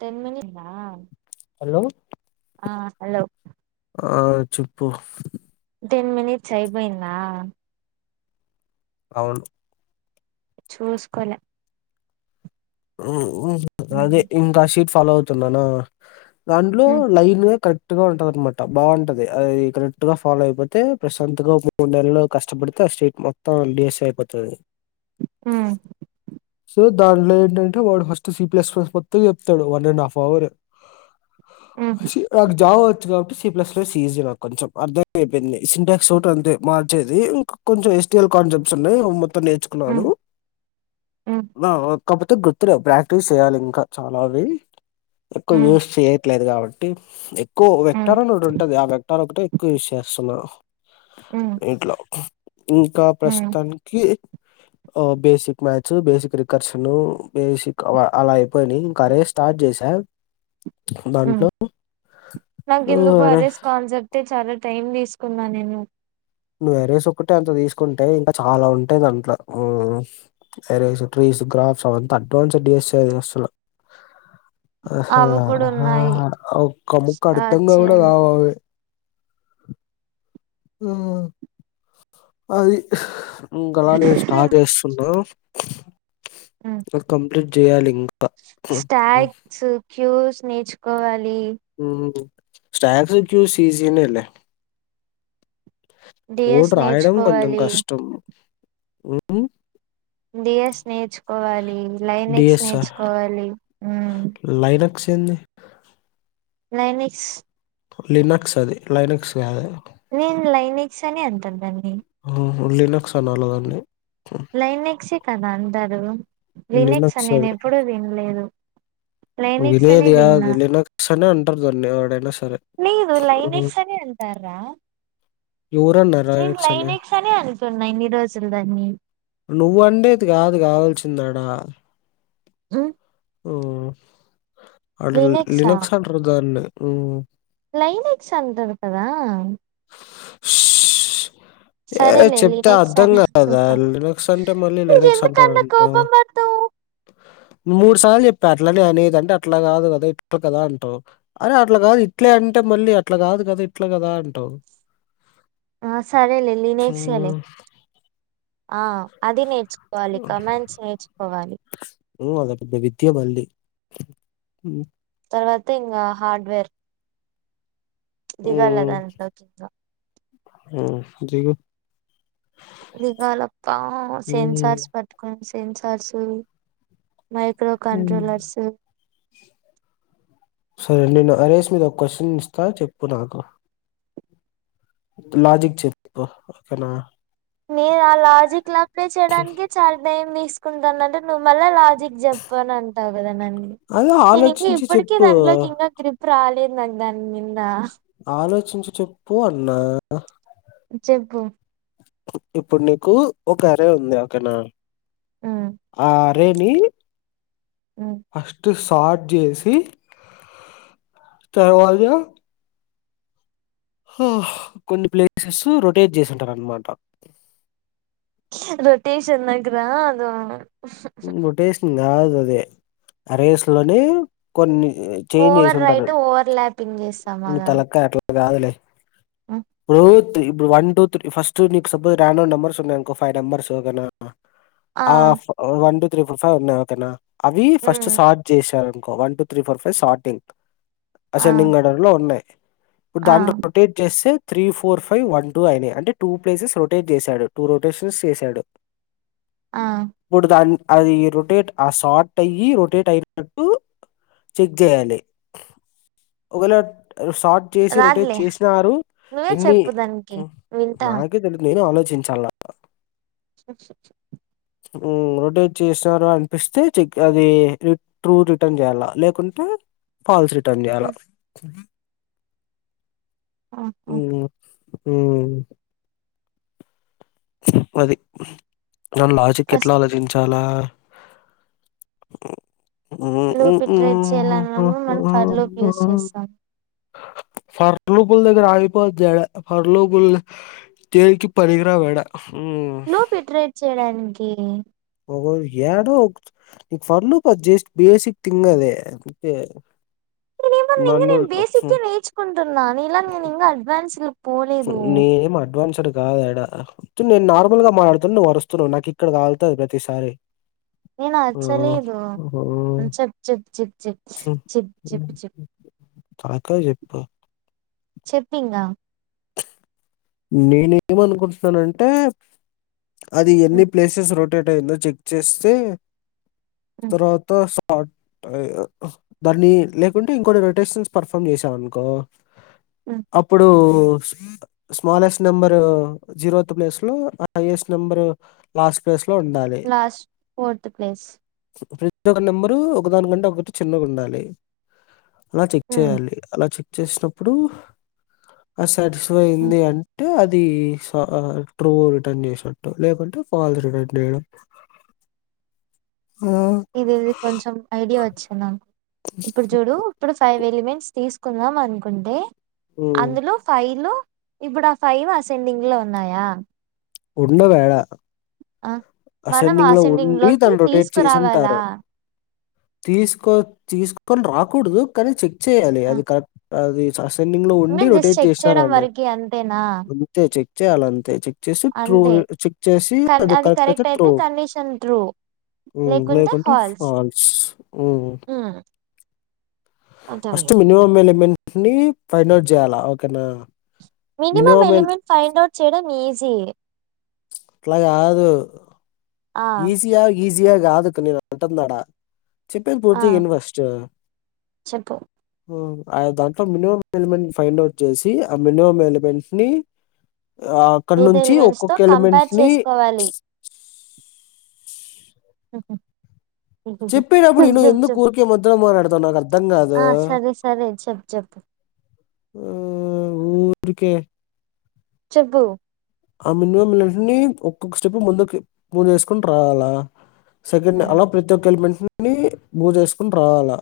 Ten minutes ఆ hello ఆ hello ఆ చెిప్పు టెన్ మీనిట్స్ అయిపోయిందా అవును చూసుకొలే మ్ అదే ఇంకా షీట్ ఫాలో అవుతున్ననా దాంట్లో లైన్ గ క ర్ట్గ ఉంటదన్నమాట బాగుంటది అది కరెట్గా ఫాలో అయిపోతే ప్రశాంతంగా మూడు నేళళ్ళో కష్టపడితే స్టేట్ మొత్తం లేస్ అయిపోతది ఆ సో దాంట్లో ఏంటంటే వాడు ఫస్ట్ సి ప్లస్ మొత్తం చెప్తాడు వన్ అండ్ హాఫ్ అవర్ చ్ నాకు జవ్ కాబట్టి సిప్స్ ఈజీ నాకు కొంచెం అర్థమైపోయింది సింటాక్స్ ఒకటి అంతే మార్చేది ఇంకా కొంచెం కాన్సెప్ట్స్ ఉన్నాయి మొత్తం నేర్చుకున్నాను ఆ కాకపోతే గుర్తులే ప్రాక్టీస్ చేయాలి ఇంకా చాలా అవి ఎక్కువ యూస్ చే ట్లేదు కాబట్టి ఎక్కువ వెక్టారం అని ఒకటి ఉంటది ఆ వెక్టార్ ఒకటి ఎక్కువ యూజ్ చేస్తున్నార్ ఇంట్లో ఇంకా ప్రస్తుతానికి అ బేసిక్ మ్య బేసిక్ రికడ్స్ ఉన్ను బేసిక్ అలా అయిపోయినాయి ఇంకా అదే స్టార్ట్ చేసా మ్ దాంట్లో నాకు ఎందుకో అరే వారిస్ కన్సెప్ే చాలా టైం తీసుకున్నా నేను నువ్వు ఎరేస్ ఒక్కటే అంత తీసుకుంటే ఇంకా చాలా ఉంటాయి దాంట్లో మ్ ఎరేస్ ట్రీ క్రాప్స్ అదంతా అడ్వాన్స్డిస్ అది అసలు అ అవి కూడా అహ ఉన్నాయి ఒక్క ముక్క అర్ధం స్టార్ట్ కుడా చేయాలి కావవి మ్ అది ఇంకలా నేను స్టార్ట్ చేస్తున్నా అ కంప్లీట్ చేయాలి ఇం స్టాగ్స్ క్యూస్ నేర్చుకోవాలి ఉహు స్నాక్స్ క్యూ సీజినేలే డిఎస్ కొడురాయడం కొంచం నేర్చుకోవాలి కష్టం ఉహు డియస్ నేర్చుకోవాలి లైనెక్స్ డిఎస్ఆర్ నేర్చుకోవాలి చెన్నై నైనిస్ లినక్స్ అది లైనక్స్ కాదు నేన్ లైనక్స్ అనే అంట దాన్ని ఉహు లీనక్స్ అనాల దాన్ని లైనెక్సే కదా అందరు లీనెక్స్ లినక్స్ నేను అది ఎప్పుడూ వినలేదు లైనెక్స్ అనే వినేది విన్నా కాదు లెనెక్స్ అనే అంటారు దాన్ని ఒడనా స లేదు లైనక్స్ అనే అంతార ఎవరన్నారా నేను లినక్స్ అని లైన్క్స్ అనె అనుకున్నా యిన్ని రోజుల దాన్ని నువ్వండేది కాదు కావాల్సిందడా ఉ ఒ అంట లినెక్సా లినెక్స్ అంటారు దాన్ని లైనెక్స్ అంటరు కదా ఏ సరేలే చెప్తే లినెక్స్ అర్థం అని కదా అనుకున్నా లెనక్స్ అంటే మళ్ళీ లినక్స్ ఎందుకు అంత అంటారంటా కోపం పడతావు మూడు సార్లు చెప్పా అట్లనే అనేది అంటే అట్లా కాదు కదా ఇట్లా కదా అంటావు అరే అట్లా కాదు ఇట్లే అంటే మళ్ళీ అట్లా కాదు కదా ఇట్లా కదా అంటావు ఆ సరేలే లైనక్స్ ఏలే ఉమ్. ఆ అది నేర్చుకోవాలి కమాండ్స్ నేర్చుకోవాలి ఉఊ అద పెదత్య మళ్లి తర్వాత ఇంగ హార్డ్వేర్ దిగాలదా అంట ఉ దిగు దిగాలప్ప ఉమ్, సెన్సార్స్ పట్టుకుని సెన్సార్స్ మైక్రో ఉమ్. కంట్రోలర్స్ సరే నేను అరేస్ మీద ఒక క్వశ్చన్ ఇస్తా చెప్పు నాకు లాజిక్ చెప్పు ఓకేనా నేను ఆ లాజిక్ లాపే చేయడానికి చాలా టైం తీసుకుంటానట్టు నువ్వు మళ్ళా లాజిక్ చెప్పను అంటావు కదా నన్ని అదే నేను ఇంకా ఆలోచించి ఇప్పటిక చెప్పు దాంట్లోకి ఇంకా గ్రిప్ రాలేదు దానింద ఆలోచించి చెప్పు అన్నా చెప్పు ఇప్పుడు నీకు ఒక అరే ఉంది ఒకెనా ఉమ్ ఆ రేని ఉమ్ అత్తుస్ స్టార్ట్ చేసి తర్వాద కొన్ని ప్లేసెస్ రొటేట్ చేసింటారున్నమాట రొటేషన్ నాకు రాదు రొటేషన్ కాదు అది అరేస్ లోనె కొన్ని చేంజ్ చేసి ఓవర్ ఉంటారు రైట్ ఓవర్ ల్యాపింగ్ చేస్తాం కదా తలక్క అట్లా కాదులే ఇప్పు ఇప్పుడు వన్ టూ త్రీ ఫస్ట్ నీకు సపోజ్ రాండో నెంబర్స్ ఉన్నాయనుకో ఫైవ్ నెంబర్స్నా ఆ one two three four five ఉన్నాయి ఒకేనా అవి ఫస్ట్ ఉమ్ స్టార్ట్ జేశారు one two three four five starting ఆ అసెండింగ్ ఆర్డర్ లో ఉన్నాయి ఇప్పుడు ఆ దాన్ని రొటేట్ చేస్తే three four five one two అయినాయి అంటే టూ ప్లేసెస్ రొటేట్ చేశాడు టూ రొటేషన్స్ చేశాడు ఆ ఇప్పుడు దాన్ అది రొటేట్ ఆ షార్ట్ అయి రొటేట్ అయినట్టు చెక్ చేయాలి ఒకేవేళ షార్ట్ చేసి రొటేట్ రాదులే చేసినారు నువ్వే ఎన్ని చెప్పు దానికి వింటా నాకే తెలిదు నేను ఆలోచించాల [inaudible] మ్మ్ రొటేట్ చేసినారు అనిపిస్తే చెక్ అది ట్రూ రిటర్న్ చేయాల్ల లేకుంటే ఫాల్స్ రిటర్న్ చేయాలా ఆహ మ్మ్ అది మనం లాజిక్ ఎట్లా ఫస్ట్ ఆలోచించాలా ఆహ్ ము మూ లూప్ ఇట్రేట్ ఉహు చేయాలన్నప్పుడు మనం ఫర్ లూప్ యూస్ ఉహు చేస్తాం [unintelligible] ఫర్పుల్ దగ్గర ఆగిపోవద్దు యాడ ఫర్లోపుల్ దేనికీ పనికి రావు యాడ లుపు ఇట్రేట్ చేయడానికి ఒకొరు యాడో ఒక ఫర్ లు జస్ట్ బేసిక్ థింగ్ అదే అంతే నిను ఎమన్నా ఇంగా నన్ను బేసిక్ ఏ నేర్చుకుంటున్నా నీ లాగ నిను అడ్వాన్స్ లు నేను ఏమ్ అడ్వాన్స్డ్ రాదు యాడ తు నేను నార్మల్ గా మాట్లాడుతున్నాను నువ్వు అరుస్తున్నావు నాకు ఇక్కడ కాలుతాది ప్రతిసారి నేను అరచలేదు ఆ చెప్ చెప్ చెప్ చెప్ చెప్ చెప్పు తకా చెప్ప చెప్పు ఇంగా నేను ఏమ్ అనుకుంటున్నానంటే అది ఎన్ని ప్లేసెస్ రొ రొటేట్ అయిందో చెక్ చేస్తే తరువాత దాన్ని లేకుంటే ఇంకోటి రొటేషన్స్ పర్ఫామ్ చేసాం అనుకో అప్పుడు స్మాలెస్ట్ నెంబర్ జీరో ప్లేస్ లో హైయెస్ట్ నెంబర్ లాస్ట్ ప్లేస్ లో ఉండాలి లాస్ట్ ఫోర్త్ ప్లేస్ ఇంకొక నెంబరు ఒకదాని కంటే ఒకటి చిన్నగా ఉండాలి అలా చెక్ చేయాలి అలా చె చేసినప్పుడు ఆ సాటిస్ఫై అయింది అంటే అది అది సో ట్రూ రిటర్న్ చేసినట్టు లేకుంటే ఫాల్స్ రిటర్న్ చేయడం [inaudible] అలా ఇది ఇది కొంచెం ఐడియా వచ్చిందా ఇప్పుడు చూడు ఇప్పుడు ఫై ఫైవ్ ఎలిమెంట్స్ తీసుకుందాం అనుకుంటే ఉమ్, అందులో ఫైల్ ఇప్పుడు ఆ ఫైవ్ అసెండింగ్ లో ఉన్నాయా ఉండవు యాడ ఆ మనం అసెండింగ్ లో ఆసెండింగ్ ఉండి లోకి దాన్ని రొటేట్ తీసుకురావాలా చేసింటారు తీసుకో తీసుకొని రాకూడదు కానీ చెక్ చేయాలి ఆ, అది కా అది ప రన్నింగ్ లో ఉండి నేను జస్ట్ రొటేట్ చెక్ చేయడం చేస్తారండి వరకి అంతేనా అంతే చెక్ చేయాలి అంతే చెక్ చేసి ట్రూ అంతే చెక్ చేసి అది కరెక్ట్ అయితే ట్రూ మ్మ్ లేకుంటే ఫాల్స్ ఉమ్ ఫస్ట్ అర్థమైంది మినిమామ్ ఎలిమెంట్ ని ఫైండ్ అవుట్ చేయాలా ఓకేనా మినిమం ఎలిమెంట్ ఫైండ్ అవుట్ చేయడం ఈజీ అట్లా కాదు ఆ ఈజీయ ఈ [unintelligible] కాదు నేను అంటుంది ఆడ చెప్పేది ఆ పూర్తిగ విను ఫస్ట్ చెప్పు దాంట్లో మినిమం ఎలిమెంట్ ఫైండ్ అవుట్ చేసి ఆ మినిమం ఎలిమెంట్ ని ఆ అక్కడ మిగతా నుంచి ఎలిమెంట్స్ తో ఒక్కొక్క ఎలిమెంట్ కంపేర్ ని ఆహా చెప్పేటప్పుడు విను ఎందుకు ఊరికే మద్యలో మాట్లాడతావు నాకు అర్థం కాదు ఆ సరే సరే చెప్ చెప్పు ఆ ఊరికే చెప్పు ఆ మినిమంఅన్నిటిని ఒక్కొక్క స్టెప్ ముందు ముందు వేసుకుని రావాలా సెకండ్ ఉమ్ అలా ప్రతి ఒక్క ఎల్మెట్ని మూవ్ చేసుకొని రావాల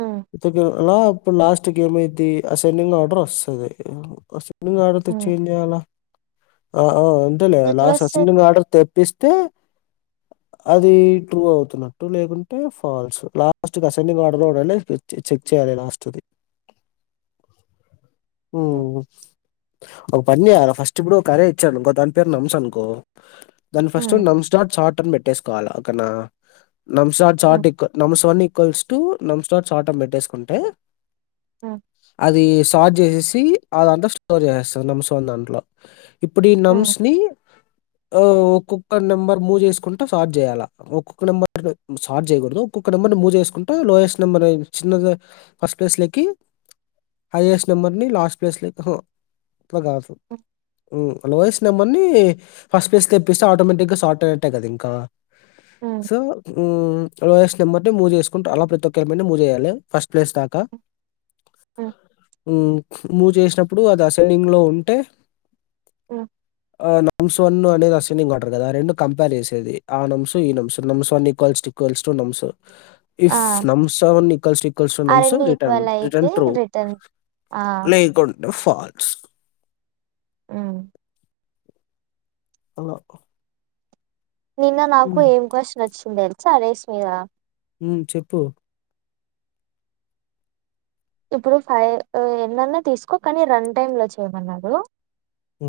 ఉమ్ అలా ఇప్పుడు లాస్ట్ కి ఏమైది అసెండింగ్ ఆర్డర్ వస్తది వస్ ఉమ్ [unintelligible] ఆ అంతేలే లాస్ట్ ఎట్లొస్తది అసెండింగ్ ఆర్డర్ [unintelligible] తీస్తే అది ట్రూ అవుతున్నట్టు లేకుంటే ఫాల్స్ లాస్ట్ అసెండింగ్ ఆర్డర్ లో ఉండాలి చెక్ చేయ లాస్ట్ ది ఉ ఉమ్ ఒక పని చేయ్యాలి ఫస్ట్ ఇప్పుడు ఒక అరే ఇచ్చానుకో దాని పేరు [unintelligible] అనుకో దాని ఫస్ట్ ఉమ్ నమ్స్టట్ చార్ట్ అని పెట్టేసుకోవాల అని నమ్స్టట్ షార్ట్ నమ్స్న్ [unintelligible] అ పెట్టేసుకుంటే ఉమ్ అది షార్ట్ చే ఆ దాంట్లో స్టోర్ చేసేస్తారు నమ్స్ దాంట్లో ఇప్పుడు ఈ ఉమ్ నమ్స్ ని ఒక్కొక్క నెంబర్ మూవ్ చేసుకుంట షార్ట్ చేయల ఒక్కొక్క నెంబర్ స్టర్ట్ చేయకూడదు ఒక్కొక్క ఒక నెంబర్ మూవ్ చేసుకుంటు లోయెస్ట్ నెంబర్ చిన్న ఫస్ట్ ప్లేస్ లోకి హైయెస్ట్ నెంబర్ ని లాస్ట్ ప్లేస్ ఉమ్ [unintelligible] లోఎస్ట్ నెంబర్ని ఫస్ట్ ప్లేస్ తెప్పిస్తే ఆటోమేటిక్ గా స్తర్ట్ అయినట్టే కదా ఇంకా ఉమ్ సో లోఎస్ట్ నెంబర్ మూవ్ చేసుకుంటూ అలా ప్రతి ఒక్క [unintelligible] మూవ్ చేయాలి ఫస్ట్ ప్లేస్ దాకా ఉమ్ మూవ్ చేసినప్పుడు అది అసెండింగ్ లో ఉంటే హ్మ్. ఆ నాం స ను స్నింగ్ కొట కదా ఆ రెండు కంపే చేసే ఆ నమ్స్ ఈ nums nums one equals equals to nums ఆ ఇఫ్ నమ్సన్ ఇక్ల్స్ ఇక్వల్స్ ట ఆ నమ్స రెండు రిటన్ ఈక్వల్ అయితే రిటన్ ట్రూ రిటర్న్ ఆ లేకుటే ఫాల్స్ ఉ [unintelligible] నిన్న నాకు ఉమ్, ఏం క్వ్చన్ వచ్చింది తెలుసా [unintelligible] మీద చెప్పు ఇప్పుడు ఫైవ్ ఎన్నన్నా తీసుకో కానీ రన్ టైమ్ లో చేయమన్నాడు అ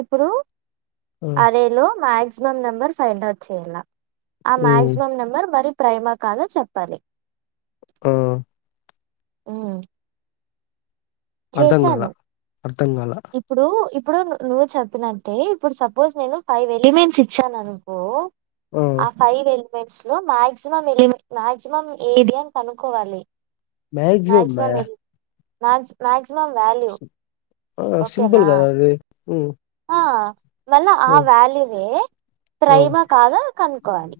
ఇప్పుడు అరేలో మాక్సిమం నంబర్ ఫైండ్ అవుట్ చేయాల ఆ ఉమ్, మ్యాక్సిమం నెంబర్ మరి ప్రైమా కాద చెప్పాలి ఆ ఉ అర్థం కాల చేశాను అర్థం కాల ఇప్పుడు ఇప్పుడు నువ్వు చెప్పినట్టే ఇప్పుడు సపోజ్ నేను ఫైవ్ ఎలిమెంట్స్ ఇచ్చాను అనుకో ఆ ఫైవ్ ఎ మ్యాక్స్ లో మ్యాక్సియమ్ ఎలిమెంట్ మాక్సిమం ఏది అని కనుక్కోవాలి య్యాక్సిమమ్ మాక్సిమం బాయ్ ఎ మ్యాక్స్ మ్యాక్సిమమ్ వ్యాల్యు సింపుల్ ఓకేనా కదా అది ఉమ్, ఆ వల్ల ఆ ఉమ్, వ్యాల్యూే వె ఆ, త్రైమ కాద కనుక్కవాలి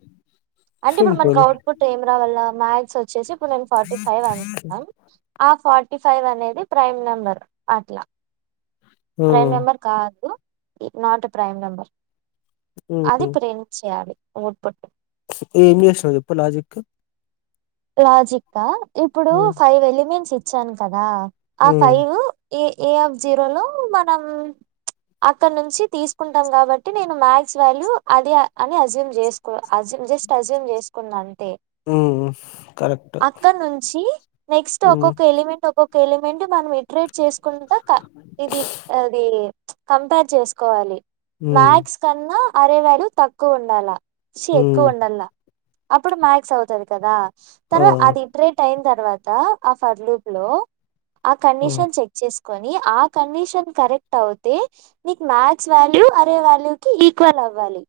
అంటే ఇప్పుడు మనకి సింపుల్ అవుట్ పుట్ ఎమ్ రా వల్ల మ్యా క్స్ వచ్చేసి ఇప్పుడు నేను ఫార్టీ ఫైవ్ అ ఆ ఫార్ ఫార్టీ ఫైవ్ అనేది ప్రైమ్ నెంబర్ అట్లా ప్రైమ్ ఉమ్, నెంబర్ కాదు నాట్ ప్రైమ్ నెంబర్ అది ఇప్పుడు ప్రింట్ చేయాలి అవుట్ పుట్ ఏమి చెస్తుంది చెప్పు లాజిక్ లాజిక్ గ ఆ ఇప్పుడు ఉమ్, ఫైవ్ ఎలిమెంట్స్ ఇచ్చాను కదా ఆ ఉమ్, five a a of zero లో మనం అక్కడ నుంచి తీసుకుంటాం కాబట్టి నేను మ్యాథ్స్ వాల్యూ అది అని అజ్యూమ్ చేసుకో అూ జస్ట్ అజ్యూమ్ చేసుకోండి అంతె ఉహ్ అక్కడ నుంచి నెక్స్ట్ ఉమ్, ఒక్కొక్క ఎలిమెంట్ ఒక్కొక్క ఎలిమెంట్ మనం ట్రీ చేసుకుంటా ఇది అది కంపేర్ చేసుకోవాలి ఉమ్, మ్యాక్్స్ కన్నా అరేవాల తక్కువ ఉండాల షి ఉమ్, ఎక్కువ ఉండాల అప్పుడు మ్యాక్స్ అవుతది కదా ఆ, తర్ అది ఇట్రేట్ అయిం తర్వా తర్వాత ఆ ఫర్లూప్ లో ఆ కండిషన్ చెక్ చేస్ కొని ఆ కండిషన్ కరెక్ట్ అవుతే నీక్ మ్యాథ్స్ వాల్యూ అరే వాల్యూి ఈక్వల్ అవ అవ్వాలి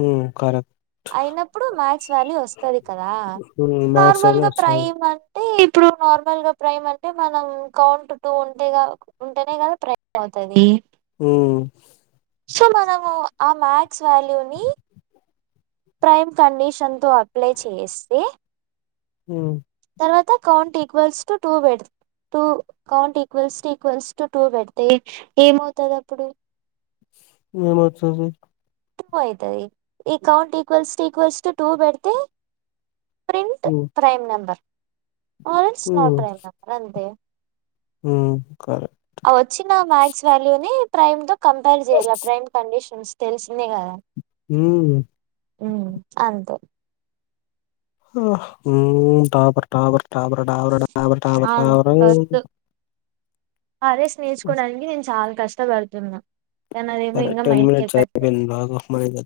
ఉమ్ కరెక్ట్ అయినప్పుడు మ్యాక్స్ వాల్యూ వస్తది కదా ఉమ్, మ్యాథ్స్ నార్మల్ వాళ్ళు గా వచ్చారు ప్రైమ్ అంటే ఇప్పుడు నార్మల్ గా ప్రైమ్ అంటే మనం కౌంట్ టూ ఉంటే ఉంటేనే కదా ప్రైమ్ కా తది ఉమ్, సో మనము ఆ మ్యాథ్స్ వాల్యూ ని ప్రైమ్ కండిషన్తో అప్లై చేస్తే హు తర్వాత కౌంట్ ఈక్వల్స్టు టూ వ two count equals to equals to two పెడితె ఏమవుతుంది అప్పుడు ఏమోస్తది టూ అవుతది ఈ count equals to equals to two పెడితే ప్రింట్ హ్మ్ ప్రైమ్ నంబర్ ఆస్ో ట్రైమ్ అంతే ఉ వచ్చిన మ్యాక్స్ వాల్యూ ని ప్రైమ్ తో కంపేర్ చేయాల ప్రైమ్ కండిషన్ తెలిసిందే కదా హ్మ్. ఉ అంతే మ్ topper topper topper topper topper topper టాపరోయ్ arrays నేర్చుకోవడానికి నేను చాల కష్టపడుతున్నా కానీ అదే మో సరే ఇంకా మైండ్ కి మినిట్స్ ఎక్కట్లేదు అయిపోయింది. బాగా మనీగా